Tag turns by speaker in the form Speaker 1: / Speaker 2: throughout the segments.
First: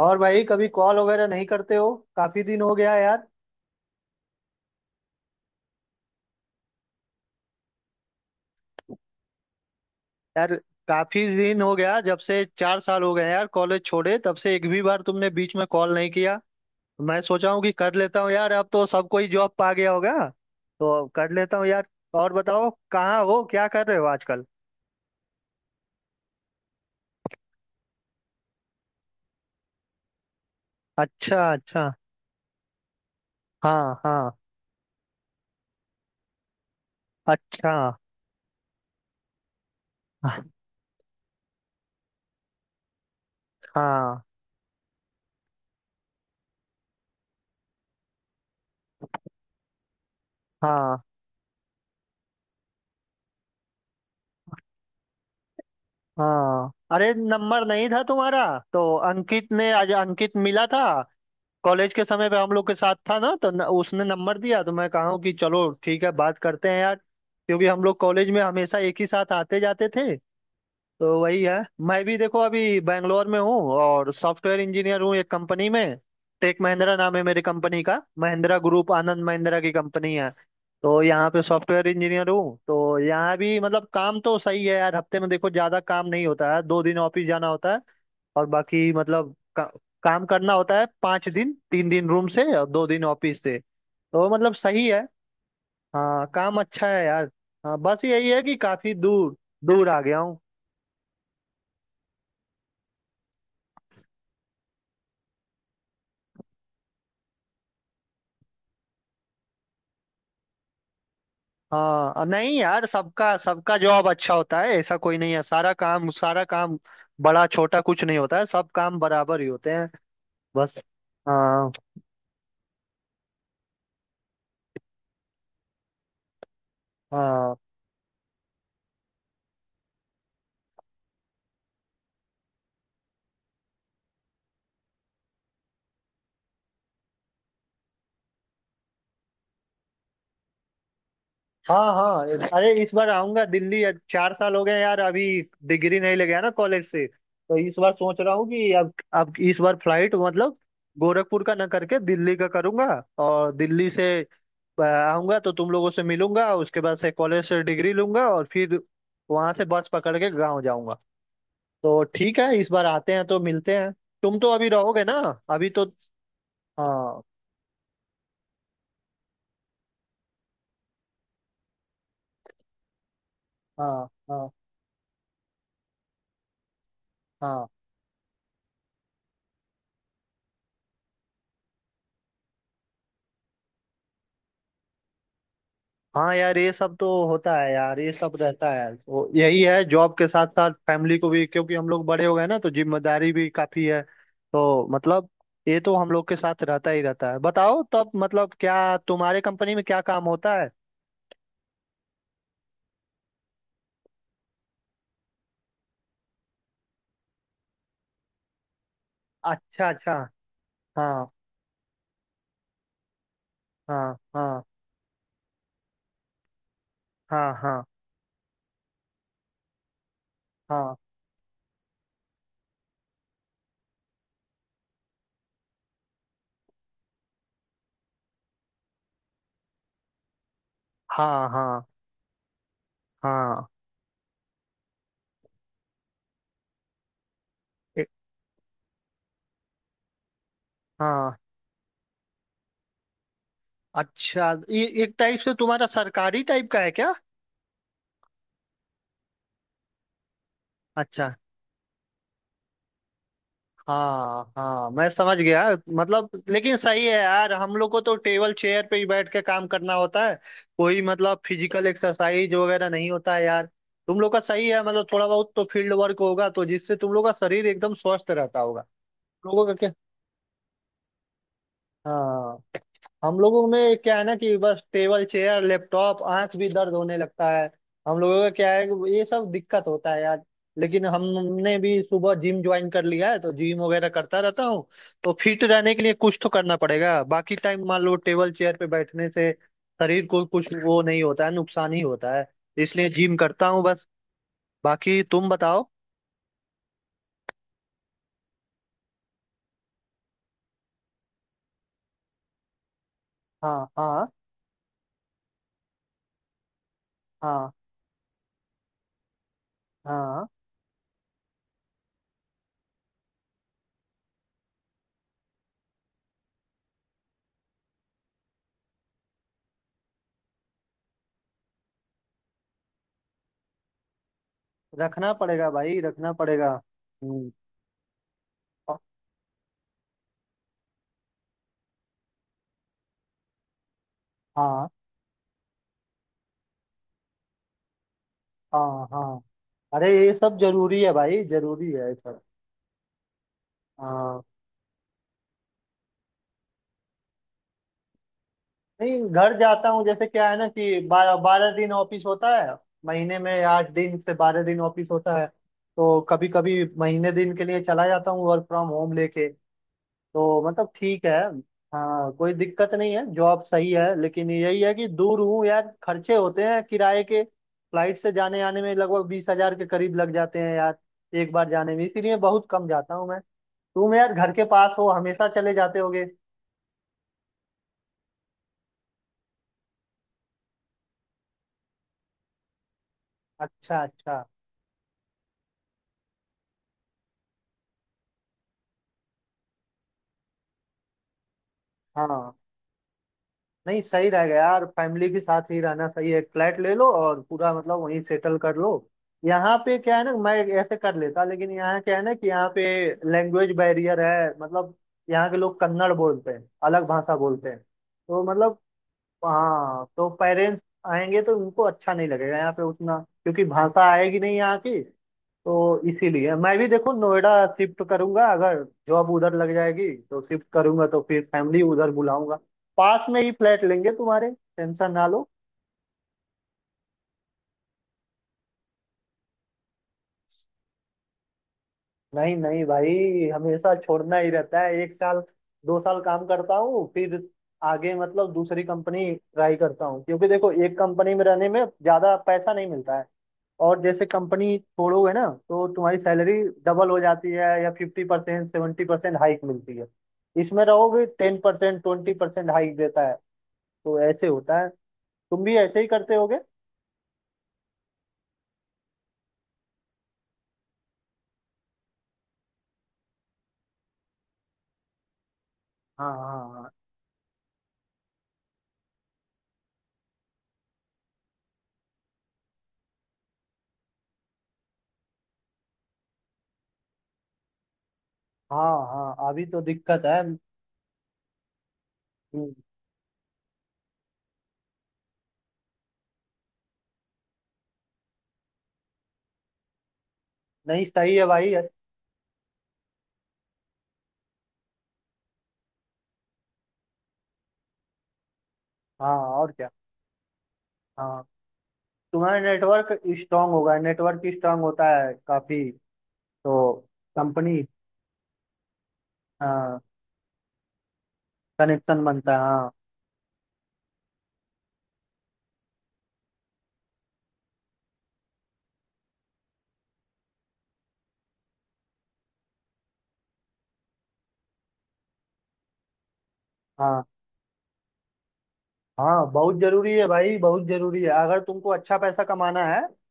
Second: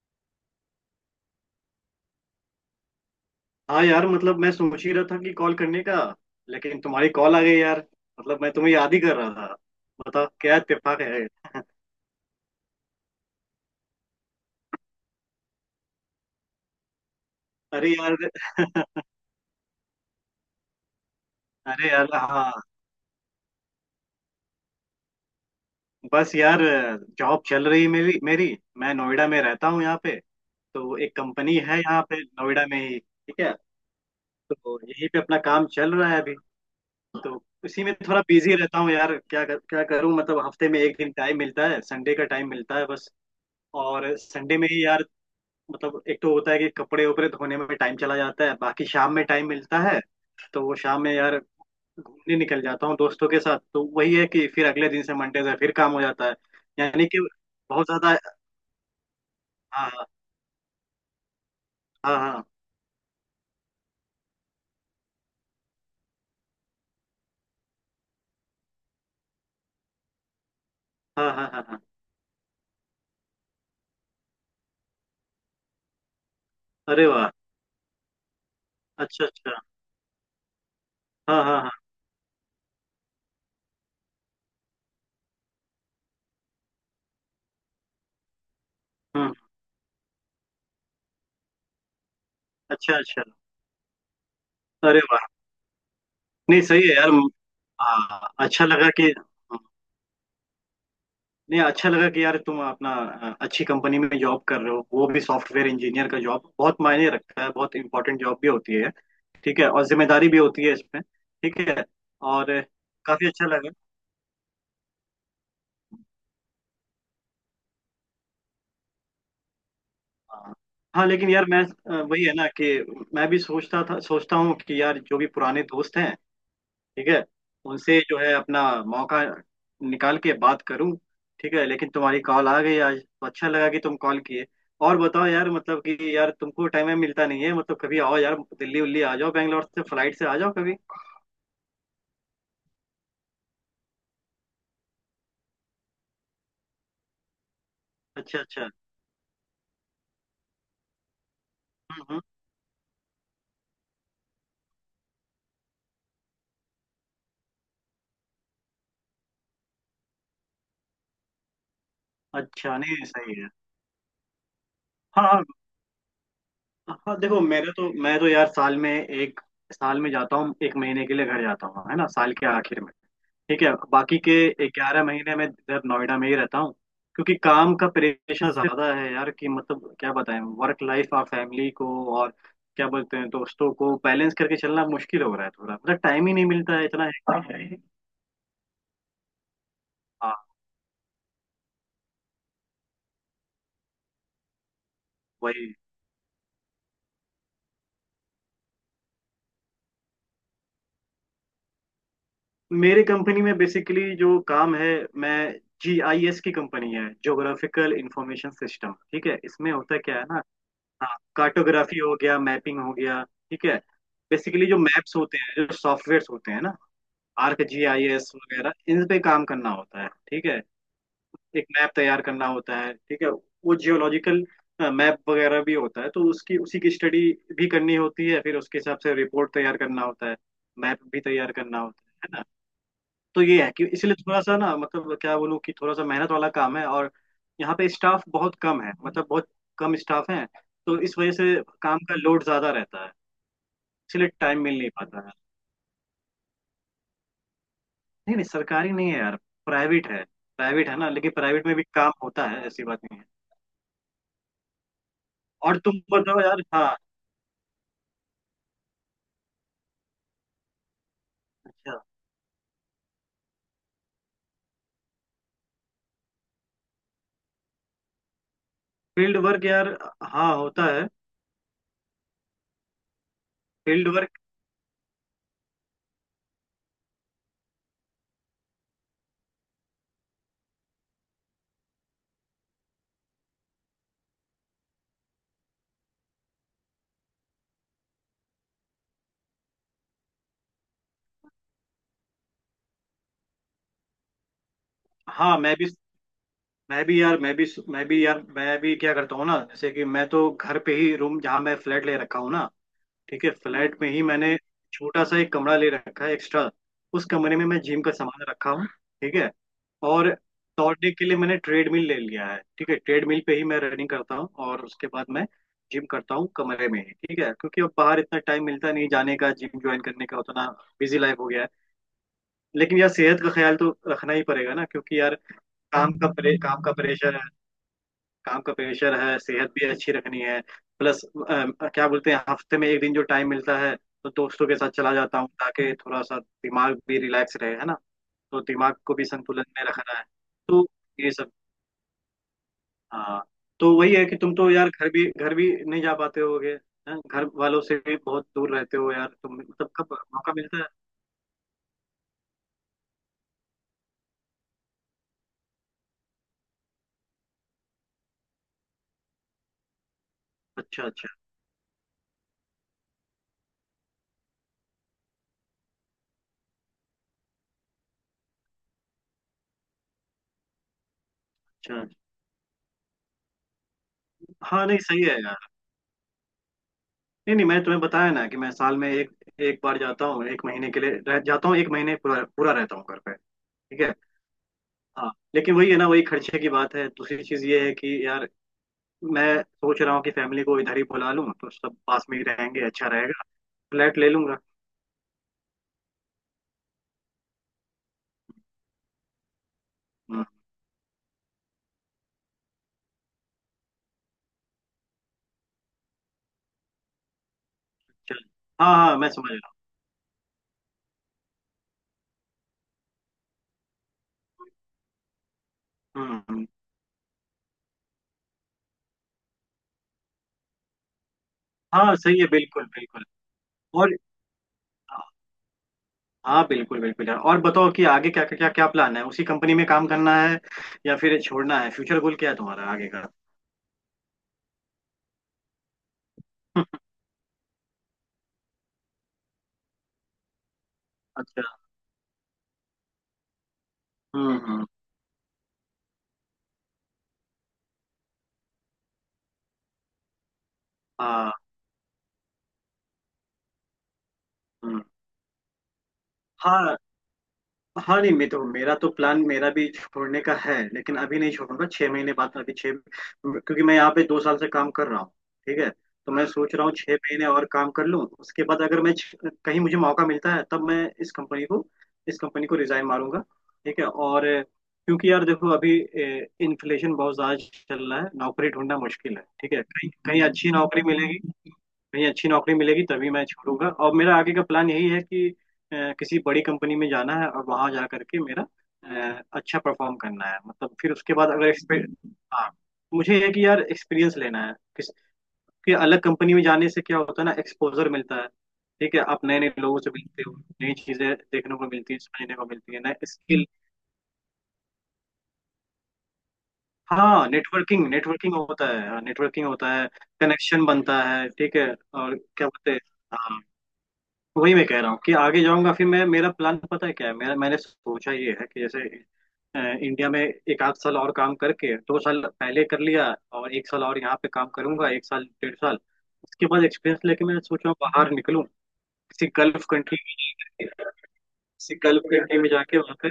Speaker 1: और भाई कभी कॉल वगैरह नहीं करते हो काफी दिन हो गया यार
Speaker 2: हाँ यार मतलब मैं सोच ही रहा था कि कॉल करने का। लेकिन तुम्हारी कॉल आ गई यार। मतलब मैं तुम्हें याद ही कर रहा था। बताओ
Speaker 1: यार
Speaker 2: क्या इत्तेफाक
Speaker 1: काफी
Speaker 2: है।
Speaker 1: दिन हो गया। जब से 4 साल हो गए यार कॉलेज छोड़े, तब से एक भी बार तुमने बीच में कॉल नहीं किया। मैं सोचा हूँ कि
Speaker 2: अरे
Speaker 1: कर
Speaker 2: यार।
Speaker 1: लेता हूँ यार, अब तो सबको ही जॉब पा गया होगा। तो अब कर लेता हूँ यार।
Speaker 2: अरे यार
Speaker 1: और
Speaker 2: हाँ।
Speaker 1: बताओ, कहाँ हो, क्या कर रहे हो आजकल?
Speaker 2: बस यार। जॉब चल रही मेरी मेरी। मैं नोएडा में रहता हूँ यहाँ पे। तो एक
Speaker 1: अच्छा
Speaker 2: कंपनी है
Speaker 1: अच्छा।
Speaker 2: यहाँ पे नोएडा में ही ठीक है।
Speaker 1: हाँ हाँ।
Speaker 2: तो यहीं पे अपना काम चल रहा है अभी। तो
Speaker 1: अच्छा।
Speaker 2: उसी में थोड़ा बिजी रहता हूँ यार क्या करूँ।
Speaker 1: हाँ
Speaker 2: मतलब हफ्ते में एक दिन टाइम मिलता है, संडे का टाइम मिलता है बस। और संडे में ही यार। मतलब एक तो होता है कि कपड़े वपड़े धोने में टाइम चला जाता है, बाकी शाम में टाइम मिलता है। तो वो
Speaker 1: हाँ
Speaker 2: शाम में यार घूमने निकल जाता हूँ दोस्तों के साथ। तो वही है कि फिर अगले दिन से मंडे से फिर काम हो जाता है।
Speaker 1: हाँ।
Speaker 2: यानी
Speaker 1: अरे,
Speaker 2: कि
Speaker 1: नंबर
Speaker 2: बहुत
Speaker 1: नहीं था
Speaker 2: ज्यादा।
Speaker 1: तुम्हारा। तो अंकित ने आज
Speaker 2: हाँ
Speaker 1: अंकित मिला था। कॉलेज के
Speaker 2: हाँ
Speaker 1: समय पे
Speaker 2: हाँ
Speaker 1: हम लोग के साथ था ना, तो न, उसने नंबर दिया तो मैं कहा कि चलो ठीक है, बात करते हैं यार। क्योंकि हम लोग कॉलेज में हमेशा एक ही साथ आते जाते थे, तो
Speaker 2: हाँ हाँ
Speaker 1: वही
Speaker 2: हाँ
Speaker 1: है।
Speaker 2: हाँ हाँ।
Speaker 1: मैं भी देखो अभी बैंगलोर में हूँ और सॉफ्टवेयर इंजीनियर हूँ एक कंपनी में। टेक महिंद्रा
Speaker 2: अरे
Speaker 1: नाम है
Speaker 2: वाह।
Speaker 1: मेरी कंपनी का, महिंद्रा ग्रुप, आनंद
Speaker 2: अच्छा अच्छा।
Speaker 1: महिंद्रा की कंपनी है। तो यहाँ पे
Speaker 2: हाँ हाँ हाँ।
Speaker 1: सॉफ्टवेयर इंजीनियर हूँ, तो यहाँ भी मतलब काम तो सही है यार। हफ्ते में देखो ज्यादा काम नहीं होता है, 2 दिन ऑफिस जाना होता है। और बाकी
Speaker 2: हम्म।
Speaker 1: मतलब काम करना होता है 5 दिन, 3 दिन रूम से और दो
Speaker 2: अच्छा
Speaker 1: दिन
Speaker 2: अच्छा।
Speaker 1: ऑफिस से, तो मतलब सही है।
Speaker 2: अरे वाह।
Speaker 1: हाँ, काम
Speaker 2: नहीं
Speaker 1: अच्छा
Speaker 2: सही है
Speaker 1: है
Speaker 2: यार।
Speaker 1: यार। हाँ, बस यही
Speaker 2: हाँ,
Speaker 1: है कि
Speaker 2: अच्छा लगा
Speaker 1: काफी
Speaker 2: कि
Speaker 1: दूर, दूर आ गया हूँ।
Speaker 2: नहीं, अच्छा लगा कि यार तुम अपना अच्छी कंपनी में जॉब कर रहे हो। वो भी सॉफ्टवेयर इंजीनियर का जॉब बहुत मायने रखता है, बहुत इंपॉर्टेंट जॉब भी होती है। ठीक है, और जिम्मेदारी भी होती है इसमें ठीक है।
Speaker 1: हाँ,
Speaker 2: और
Speaker 1: नहीं यार,
Speaker 2: काफी
Speaker 1: सबका
Speaker 2: अच्छा लगा।
Speaker 1: सबका जॉब अच्छा होता है, ऐसा कोई नहीं है। सारा काम, सारा काम, बड़ा छोटा कुछ नहीं होता है, सब काम बराबर ही होते हैं।
Speaker 2: हाँ
Speaker 1: बस।
Speaker 2: हाँ, लेकिन यार मैं
Speaker 1: हाँ
Speaker 2: वही है ना कि मैं भी सोचता था, सोचता हूँ कि यार जो भी पुराने दोस्त हैं ठीक है
Speaker 1: हाँ
Speaker 2: उनसे जो है अपना मौका निकाल के बात करूं। ठीक है, लेकिन तुम्हारी कॉल आ गई आज तो अच्छा लगा कि तुम कॉल किए। और बताओ यार मतलब कि यार तुमको टाइम में मिलता नहीं है मतलब। कभी आओ यार दिल्ली उल्ली आ जाओ, बैंगलोर से फ्लाइट से आ जाओ कभी।
Speaker 1: हाँ हाँ। अरे इस बार आऊंगा दिल्ली। आज 4 साल हो गए यार, अभी डिग्री नहीं ले गया ना कॉलेज से, तो इस बार सोच रहा
Speaker 2: अच्छा
Speaker 1: हूँ
Speaker 2: अच्छा।
Speaker 1: कि अब इस बार फ्लाइट मतलब गोरखपुर का ना करके
Speaker 2: हम्म हम्म।
Speaker 1: दिल्ली का करूंगा। और दिल्ली से आऊंगा तो तुम लोगों से मिलूंगा, उसके बाद से कॉलेज से डिग्री लूंगा, और फिर वहां से बस पकड़ के गाँव जाऊंगा। तो ठीक है, इस
Speaker 2: अच्छा,
Speaker 1: बार
Speaker 2: नहीं
Speaker 1: आते हैं तो
Speaker 2: सही है।
Speaker 1: मिलते हैं। तुम तो अभी रहोगे ना,
Speaker 2: हाँ हाँ।
Speaker 1: अभी तो।
Speaker 2: हाँ,
Speaker 1: हाँ
Speaker 2: देखो मेरे तो मैं तो यार साल में जाता हूँ, एक महीने के लिए घर जाता हूँ है ना साल के आखिर में। ठीक है,
Speaker 1: हाँ
Speaker 2: बाकी
Speaker 1: हाँ
Speaker 2: के 11 महीने में इधर नोएडा में ही रहता हूँ। क्योंकि
Speaker 1: हाँ।
Speaker 2: काम का प्रेशर ज्यादा है यार कि मतलब क्या बताएं, वर्क लाइफ और फैमिली को और क्या बोलते हैं दोस्तों को बैलेंस करके चलना मुश्किल हो रहा है थोड़ा, मतलब टाइम ही
Speaker 1: हाँ
Speaker 2: नहीं
Speaker 1: यार, ये
Speaker 2: मिलता है
Speaker 1: सब तो
Speaker 2: इतना।
Speaker 1: होता
Speaker 2: है।
Speaker 1: है यार, ये सब रहता है, वो यही है। जॉब के साथ
Speaker 2: हाँ।
Speaker 1: साथ फैमिली को भी, क्योंकि हम लोग बड़े हो गए ना तो जिम्मेदारी भी काफी है, तो मतलब
Speaker 2: वही।
Speaker 1: ये तो हम लोग के साथ रहता ही रहता है। बताओ तब मतलब, क्या तुम्हारे कंपनी में क्या काम होता है?
Speaker 2: मेरी कंपनी में बेसिकली जो काम है, मैं जी आई एस की कंपनी है, ज्योग्राफिकल इंफॉर्मेशन सिस्टम ठीक है, इसमें
Speaker 1: अच्छा
Speaker 2: होता
Speaker 1: अच्छा।
Speaker 2: क्या है ना, हाँ
Speaker 1: हाँ
Speaker 2: कार्टोग्राफी हो गया मैपिंग हो गया ठीक है।
Speaker 1: हाँ हाँ
Speaker 2: बेसिकली जो मैप्स होते हैं, जो सॉफ्टवेयर होते हैं ना
Speaker 1: हाँ
Speaker 2: आर्क
Speaker 1: हाँ
Speaker 2: जी आई एस वगैरह, इन पे काम करना होता है ठीक है।
Speaker 1: हाँ
Speaker 2: एक मैप तैयार करना होता है ठीक है, वो जियोलॉजिकल मैप वगैरह भी होता है तो उसकी उसी की स्टडी भी करनी होती है, फिर उसके हिसाब से रिपोर्ट तैयार करना होता है, मैप भी
Speaker 1: हाँ
Speaker 2: तैयार करना
Speaker 1: हाँ
Speaker 2: होता है ना। तो ये
Speaker 1: हाँ।
Speaker 2: है कि इसलिए थोड़ा सा ना मतलब क्या बोलूँ कि थोड़ा सा मेहनत वाला काम है। और यहाँ पे
Speaker 1: ए-
Speaker 2: स्टाफ बहुत कम है, मतलब बहुत कम स्टाफ है। तो इस वजह
Speaker 1: हाँ,
Speaker 2: से काम का लोड ज्यादा रहता है, इसलिए
Speaker 1: अच्छा
Speaker 2: टाइम मिल
Speaker 1: ये
Speaker 2: नहीं
Speaker 1: एक
Speaker 2: पाता है।
Speaker 1: टाइप से तुम्हारा सरकारी टाइप का है क्या?
Speaker 2: नहीं नहीं सरकारी नहीं है यार, प्राइवेट है। प्राइवेट है ना, लेकिन
Speaker 1: अच्छा।
Speaker 2: प्राइवेट में भी काम होता है ऐसी बात नहीं है।
Speaker 1: हाँ हाँ, मैं समझ गया।
Speaker 2: और तुम
Speaker 1: मतलब
Speaker 2: बताओ यार।
Speaker 1: लेकिन
Speaker 2: हाँ।
Speaker 1: सही है यार, हम लोग को तो टेबल चेयर पे ही बैठ के काम करना होता है। कोई मतलब फिजिकल
Speaker 2: अच्छा।
Speaker 1: एक्सरसाइज वगैरह नहीं होता है यार। तुम लोग का सही है मतलब, थोड़ा बहुत तो फील्ड वर्क होगा तो जिससे तुम लोग का शरीर एकदम स्वस्थ रहता होगा।
Speaker 2: फील्ड वर्क
Speaker 1: लोगों का क्या?
Speaker 2: यार हाँ होता है
Speaker 1: हाँ, हम लोगों में
Speaker 2: फील्ड
Speaker 1: क्या है
Speaker 2: वर्क।
Speaker 1: ना कि बस टेबल चेयर लैपटॉप, आंख भी दर्द होने लगता है। हम लोगों का क्या है कि ये सब दिक्कत होता है यार। लेकिन हमने भी सुबह जिम ज्वाइन कर लिया है, तो जिम वगैरह करता रहता हूँ। तो फिट रहने के लिए कुछ तो करना पड़ेगा, बाकी टाइम मान लो टेबल चेयर पे बैठने से शरीर को कुछ वो नहीं होता है, नुकसान ही होता है। इसलिए जिम करता हूँ बस। बाकी तुम
Speaker 2: हाँ मैं भी
Speaker 1: बताओ।
Speaker 2: मैं भी यार मैं भी यार मैं भी क्या करता हूँ ना, जैसे कि मैं तो घर पे ही रूम जहाँ मैं फ्लैट ले रखा हूँ ना ठीक है।
Speaker 1: हाँ
Speaker 2: फ्लैट में ही
Speaker 1: हाँ
Speaker 2: मैंने छोटा सा एक कमरा ले रखा है एक्स्ट्रा। उस कमरे में
Speaker 1: हाँ
Speaker 2: मैं जिम का सामान रखा हूँ ठीक है। और
Speaker 1: हाँ।
Speaker 2: दौड़ने के लिए मैंने ट्रेडमिल ले लिया है ठीक है। ट्रेडमिल पे ही मैं रनिंग करता हूँ और उसके बाद मैं जिम करता हूँ कमरे में ही ठीक है। क्योंकि अब बाहर इतना टाइम मिलता नहीं जाने का जिम ज्वाइन करने का उतना, बिजी लाइफ हो गया है। लेकिन यार सेहत का ख्याल तो रखना ही पड़ेगा ना, क्योंकि
Speaker 1: रखना
Speaker 2: यार
Speaker 1: पड़ेगा भाई, रखना पड़ेगा।
Speaker 2: काम का प्रेशर है।
Speaker 1: हम्म,
Speaker 2: काम का प्रेशर है, सेहत भी अच्छी रखनी है। प्लस क्या बोलते हैं, हफ्ते में एक दिन जो टाइम मिलता है तो दोस्तों के
Speaker 1: हाँ
Speaker 2: साथ चला जाता हूँ ताकि थोड़ा सा दिमाग भी रिलैक्स रहे है ना। तो दिमाग
Speaker 1: हाँ
Speaker 2: को भी
Speaker 1: हाँ।
Speaker 2: संतुलन में
Speaker 1: अरे
Speaker 2: रखना है।
Speaker 1: ये सब
Speaker 2: तो
Speaker 1: जरूरी है
Speaker 2: ये
Speaker 1: भाई,
Speaker 2: सब।
Speaker 1: जरूरी है ये सब।
Speaker 2: हाँ। तो वही है कि
Speaker 1: हाँ,
Speaker 2: तुम तो यार घर भी नहीं जा पाते होगे। हैं? घर वालों से भी बहुत दूर रहते हो
Speaker 1: नहीं
Speaker 2: यार
Speaker 1: घर
Speaker 2: तुम,
Speaker 1: जाता
Speaker 2: मतलब
Speaker 1: हूँ।
Speaker 2: कब
Speaker 1: जैसे क्या
Speaker 2: मौका
Speaker 1: है ना
Speaker 2: मिलता है।
Speaker 1: कि 12-12 दिन ऑफिस होता है, महीने में 8 दिन से 12 दिन ऑफिस होता है। तो कभी कभी महीने दिन के लिए चला जाता हूँ वर्क फ्रॉम होम लेके, तो मतलब
Speaker 2: अच्छा
Speaker 1: ठीक
Speaker 2: अच्छा।
Speaker 1: है। हाँ, कोई दिक्कत नहीं है, जॉब सही है, लेकिन यही है कि दूर हूँ यार, खर्चे होते हैं किराए के, फ्लाइट से जाने आने में लगभग 20 हजार के करीब लग जाते हैं यार, एक बार
Speaker 2: अच्छा
Speaker 1: जाने में।
Speaker 2: अच्छा।
Speaker 1: इसीलिए बहुत कम जाता हूँ मैं। तुम यार घर के
Speaker 2: हाँ
Speaker 1: पास
Speaker 2: नहीं
Speaker 1: हो,
Speaker 2: सही है
Speaker 1: हमेशा
Speaker 2: यार।
Speaker 1: चले जाते होगे।
Speaker 2: नहीं नहीं, मैंने तुम्हें बताया ना कि मैं साल में एक एक बार जाता हूँ, एक महीने के लिए रह जाता हूँ, एक महीने पूरा पूरा रहता हूँ घर पे।
Speaker 1: अच्छा
Speaker 2: ठीक है।
Speaker 1: अच्छा।
Speaker 2: हाँ लेकिन वही है ना, वही खर्चे की बात है। दूसरी चीज ये है कि यार मैं सोच रहा हूँ कि फैमिली को इधर ही बुला लूँ तो सब पास में ही
Speaker 1: हाँ,
Speaker 2: रहेंगे, अच्छा रहेगा।
Speaker 1: नहीं
Speaker 2: फ्लैट
Speaker 1: सही
Speaker 2: ले
Speaker 1: रहेगा
Speaker 2: लूंगा।
Speaker 1: यार, फैमिली के साथ ही रहना सही है। फ्लैट ले लो और पूरा मतलब वहीं सेटल कर लो। यहाँ पे क्या है ना,
Speaker 2: हम्म।
Speaker 1: मैं ऐसे कर लेता, लेकिन यहाँ क्या है ना कि यहाँ पे लैंग्वेज बैरियर है। मतलब यहाँ के लोग कन्नड़ बोलते हैं, अलग भाषा बोलते हैं तो
Speaker 2: चल।
Speaker 1: मतलब,
Speaker 2: हाँ हाँ मैं समझ रहा
Speaker 1: हाँ तो पेरेंट्स आएंगे तो उनको अच्छा नहीं लगेगा यहाँ पे उतना, क्योंकि भाषा आएगी नहीं यहाँ की। तो
Speaker 2: हूँ।
Speaker 1: इसीलिए
Speaker 2: हम्म।
Speaker 1: मैं भी देखो नोएडा शिफ्ट करूंगा, अगर जॉब उधर लग जाएगी तो शिफ्ट करूंगा, तो फिर फैमिली उधर
Speaker 2: हाँ सही है,
Speaker 1: बुलाऊंगा।
Speaker 2: बिल्कुल बिल्कुल।
Speaker 1: पास में ही फ्लैट लेंगे
Speaker 2: और।
Speaker 1: तुम्हारे। टेंशन ना लो।
Speaker 2: हाँ बिल्कुल बिल्कुल यार। और बताओ कि आगे क्या क्या क्या क्या प्लान है, उसी कंपनी में काम करना है या फिर छोड़ना है। फ्यूचर गोल क्या
Speaker 1: नहीं
Speaker 2: है
Speaker 1: नहीं
Speaker 2: तुम्हारा आगे
Speaker 1: भाई,
Speaker 2: का।
Speaker 1: हमेशा छोड़ना ही रहता है। एक साल 2 साल काम करता हूँ, फिर आगे मतलब दूसरी कंपनी ट्राई करता हूँ। क्योंकि देखो एक कंपनी में रहने
Speaker 2: अच्छा।
Speaker 1: में ज्यादा पैसा नहीं मिलता है। और जैसे कंपनी
Speaker 2: हम्म।
Speaker 1: छोड़ोगे ना तो तुम्हारी सैलरी डबल हो जाती है, या 50% 70% हाइक मिलती है। इसमें रहोगे
Speaker 2: हाँ।
Speaker 1: 10% 20% हाइक देता है। तो ऐसे होता है।
Speaker 2: हम्म।
Speaker 1: तुम भी ऐसे ही करते होगे।
Speaker 2: हाँ हाँ नहीं मैं तो, मेरा तो प्लान, मेरा भी छोड़ने का है लेकिन अभी नहीं छोड़ूंगा। छह महीने बाद अभी छह क्योंकि मैं यहाँ पे 2 साल से काम कर रहा हूँ ठीक है।
Speaker 1: हाँ
Speaker 2: तो मैं हाँ सोच रहा
Speaker 1: हाँ
Speaker 2: हूँ 6 महीने और काम कर लूँ। उसके बाद अगर मैं कहीं मुझे मौका मिलता है तब मैं इस कंपनी को रिजाइन मारूंगा। ठीक है और क्योंकि यार देखो अभी इन्फ्लेशन बहुत ज्यादा चल रहा है, नौकरी
Speaker 1: हाँ
Speaker 2: ढूंढना
Speaker 1: हाँ।
Speaker 2: मुश्किल है
Speaker 1: हाँ, अभी
Speaker 2: ठीक
Speaker 1: तो
Speaker 2: है। कहीं
Speaker 1: दिक्कत है।
Speaker 2: कहीं अच्छी नौकरी मिलेगी कहीं अच्छी नौकरी मिलेगी तभी मैं छोड़ूंगा। और मेरा आगे का प्लान यही है कि किसी बड़ी कंपनी में जाना है और वहां जा करके मेरा अच्छा परफॉर्म करना है। मतलब
Speaker 1: नहीं,
Speaker 2: फिर उसके
Speaker 1: सही है
Speaker 2: बाद अगर
Speaker 1: भाई।
Speaker 2: एक्सपीरियंस, हाँ मुझे है कि यार एक्सपीरियंस लेना है। किस कि अलग कंपनी में जाने से क्या होता है ना, एक्सपोजर मिलता है ठीक है।
Speaker 1: हाँ
Speaker 2: आप नए नए
Speaker 1: और क्या।
Speaker 2: लोगों से मिलते हो, नई चीजें
Speaker 1: हाँ,
Speaker 2: देखने को मिलती है, समझने
Speaker 1: तुम्हारा
Speaker 2: को मिलती है,
Speaker 1: नेटवर्क
Speaker 2: नए स्किल।
Speaker 1: स्ट्रांग होगा, नेटवर्क स्ट्रांग होता है काफी। तो
Speaker 2: हाँ
Speaker 1: कंपनी,
Speaker 2: नेटवर्किंग नेटवर्किंग होता है नेटवर्किंग होता
Speaker 1: हाँ,
Speaker 2: है। कनेक्शन बनता है ठीक है।
Speaker 1: कनेक्शन
Speaker 2: और
Speaker 1: बनता
Speaker 2: क्या
Speaker 1: है।
Speaker 2: बोलते हैं, हाँ वही मैं कह रहा हूँ कि आगे जाऊंगा। फिर मैं मेरा प्लान पता है क्या है, मेरा मैंने सोचा ये है कि जैसे इंडिया में एक आध साल और काम करके, 2 साल पहले कर लिया, और एक साल और यहाँ पे काम करूंगा, एक साल डेढ़ साल। उसके बाद एक्सपीरियंस
Speaker 1: हाँ
Speaker 2: लेके मैं सोच रहा हूँ बाहर निकलूं किसी
Speaker 1: हाँ, बहुत
Speaker 2: गल्फ
Speaker 1: जरूरी
Speaker 2: कंट्री
Speaker 1: है
Speaker 2: में
Speaker 1: भाई, बहुत
Speaker 2: जाके,
Speaker 1: जरूरी है। अगर तुमको अच्छा पैसा कमाना है
Speaker 2: वहाँ पे।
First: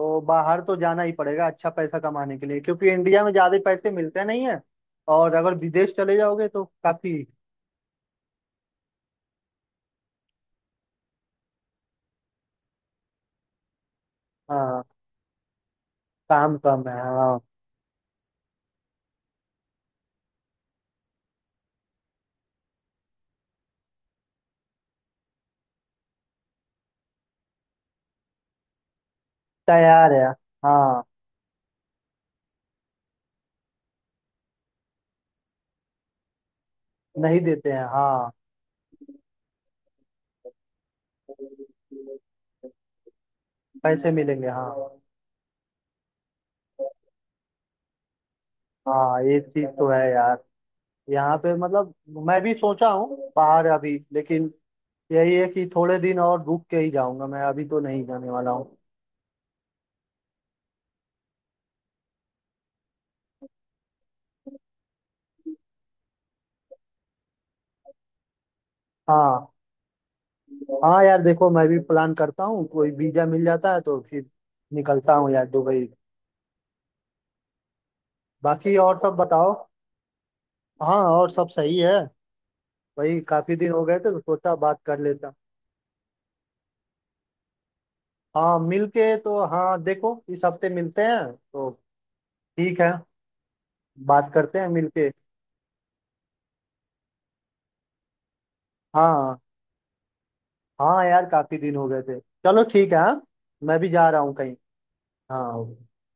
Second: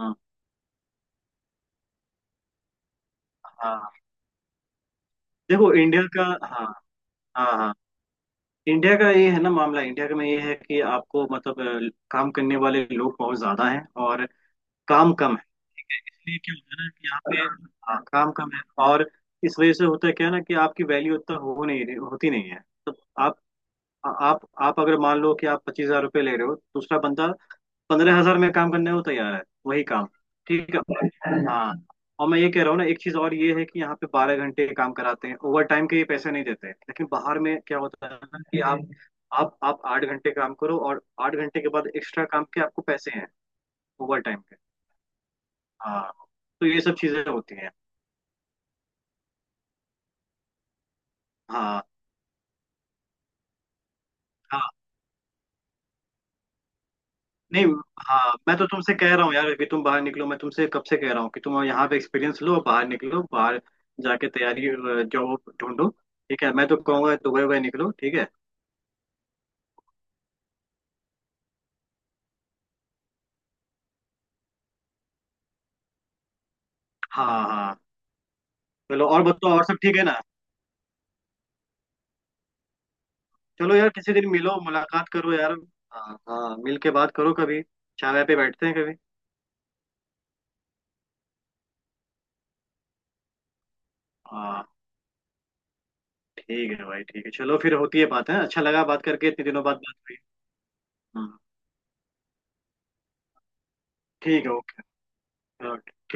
Speaker 2: हाँ
Speaker 1: बाहर तो जाना ही पड़ेगा, अच्छा पैसा कमाने के लिए, क्योंकि इंडिया में ज्यादा पैसे
Speaker 2: हाँ
Speaker 1: मिलते नहीं है। और अगर
Speaker 2: देखो
Speaker 1: विदेश
Speaker 2: इंडिया
Speaker 1: चले
Speaker 2: का।
Speaker 1: जाओगे तो
Speaker 2: हाँ
Speaker 1: काफी।
Speaker 2: हाँ हाँ। इंडिया का ये है ना मामला, इंडिया का में ये है कि आपको मतलब काम करने वाले लोग बहुत ज्यादा हैं और
Speaker 1: हाँ,
Speaker 2: काम कम है। इसलिए क्या
Speaker 1: काम
Speaker 2: होता है
Speaker 1: कम
Speaker 2: ना
Speaker 1: है।
Speaker 2: कि यहाँ
Speaker 1: हाँ,
Speaker 2: पे हाँ, काम कम है और इस वजह से होता है क्या है ना कि आपकी वैल्यू उतना हो नहीं रही, होती नहीं है। तो आप आप अगर मान लो कि आप 25,000 रुपये ले रहे हो, दूसरा बंदा 15,000 में काम करने को तैयार है वही काम।
Speaker 1: तैयार है।
Speaker 2: ठीक
Speaker 1: हाँ,
Speaker 2: है हाँ। और मैं ये कह रहा हूँ ना एक चीज और ये है कि यहाँ पे 12 घंटे काम कराते हैं, ओवर टाइम के ये पैसे नहीं देते। लेकिन
Speaker 1: नहीं
Speaker 2: बाहर में
Speaker 1: देते
Speaker 2: क्या
Speaker 1: हैं।
Speaker 2: होता है
Speaker 1: हाँ,
Speaker 2: ना कि आप आठ घंटे काम करो और 8 घंटे के बाद एक्स्ट्रा काम के आपको पैसे हैं
Speaker 1: पैसे
Speaker 2: ओवर टाइम
Speaker 1: मिलेंगे।
Speaker 2: के।
Speaker 1: हाँ,
Speaker 2: हाँ। तो ये सब चीजें होती हैं।
Speaker 1: हाँ ये चीज तो है यार। यहाँ पे
Speaker 2: हाँ।
Speaker 1: मतलब मैं भी सोचा हूँ बाहर, अभी लेकिन
Speaker 2: हाँ।
Speaker 1: यही है कि थोड़े दिन और रुक के ही जाऊंगा, मैं अभी
Speaker 2: नहीं
Speaker 1: तो नहीं जाने
Speaker 2: हाँ
Speaker 1: वाला
Speaker 2: मैं तो
Speaker 1: हूँ।
Speaker 2: तुमसे कह रहा हूँ यार कि तुम बाहर निकलो, मैं तुमसे कब से कह रहा हूँ कि तुम यहाँ पे एक्सपीरियंस लो, बाहर निकलो, बाहर जाके तैयारी जॉब ढूंढो ठीक है। मैं तो कहूँगा दुबई वुबई निकलो ठीक है।
Speaker 1: हाँ हाँ यार, देखो मैं भी प्लान करता हूँ, कोई वीजा मिल जाता है तो फिर निकलता हूँ यार दुबई।
Speaker 2: हाँ हाँ।
Speaker 1: बाकी और
Speaker 2: चलो
Speaker 1: सब
Speaker 2: और बताओ,
Speaker 1: बताओ।
Speaker 2: और सब ठीक है ना।
Speaker 1: हाँ और सब सही है। वही, काफी दिन
Speaker 2: चलो
Speaker 1: हो
Speaker 2: यार
Speaker 1: गए थे
Speaker 2: किसी
Speaker 1: तो
Speaker 2: दिन
Speaker 1: सोचा
Speaker 2: मिलो
Speaker 1: बात कर
Speaker 2: मुलाकात
Speaker 1: लेता।
Speaker 2: करो यार। हाँ हाँ मिल के बात करो कभी। चाय वाय पे
Speaker 1: हाँ,
Speaker 2: बैठते हैं कभी।
Speaker 1: मिलके तो हाँ, देखो इस हफ्ते मिलते हैं तो, ठीक है, बात करते
Speaker 2: हाँ
Speaker 1: हैं मिलके।
Speaker 2: ठीक है भाई ठीक है। चलो फिर होती है बात है, अच्छा लगा बात करके,
Speaker 1: हाँ
Speaker 2: इतने दिनों बाद बात हुई।
Speaker 1: हाँ यार,
Speaker 2: हाँ।
Speaker 1: काफी दिन हो गए थे। चलो ठीक है। हाँ, मैं भी जा रहा हूँ
Speaker 2: ठीक है।
Speaker 1: कहीं। हाँ।
Speaker 2: ओके।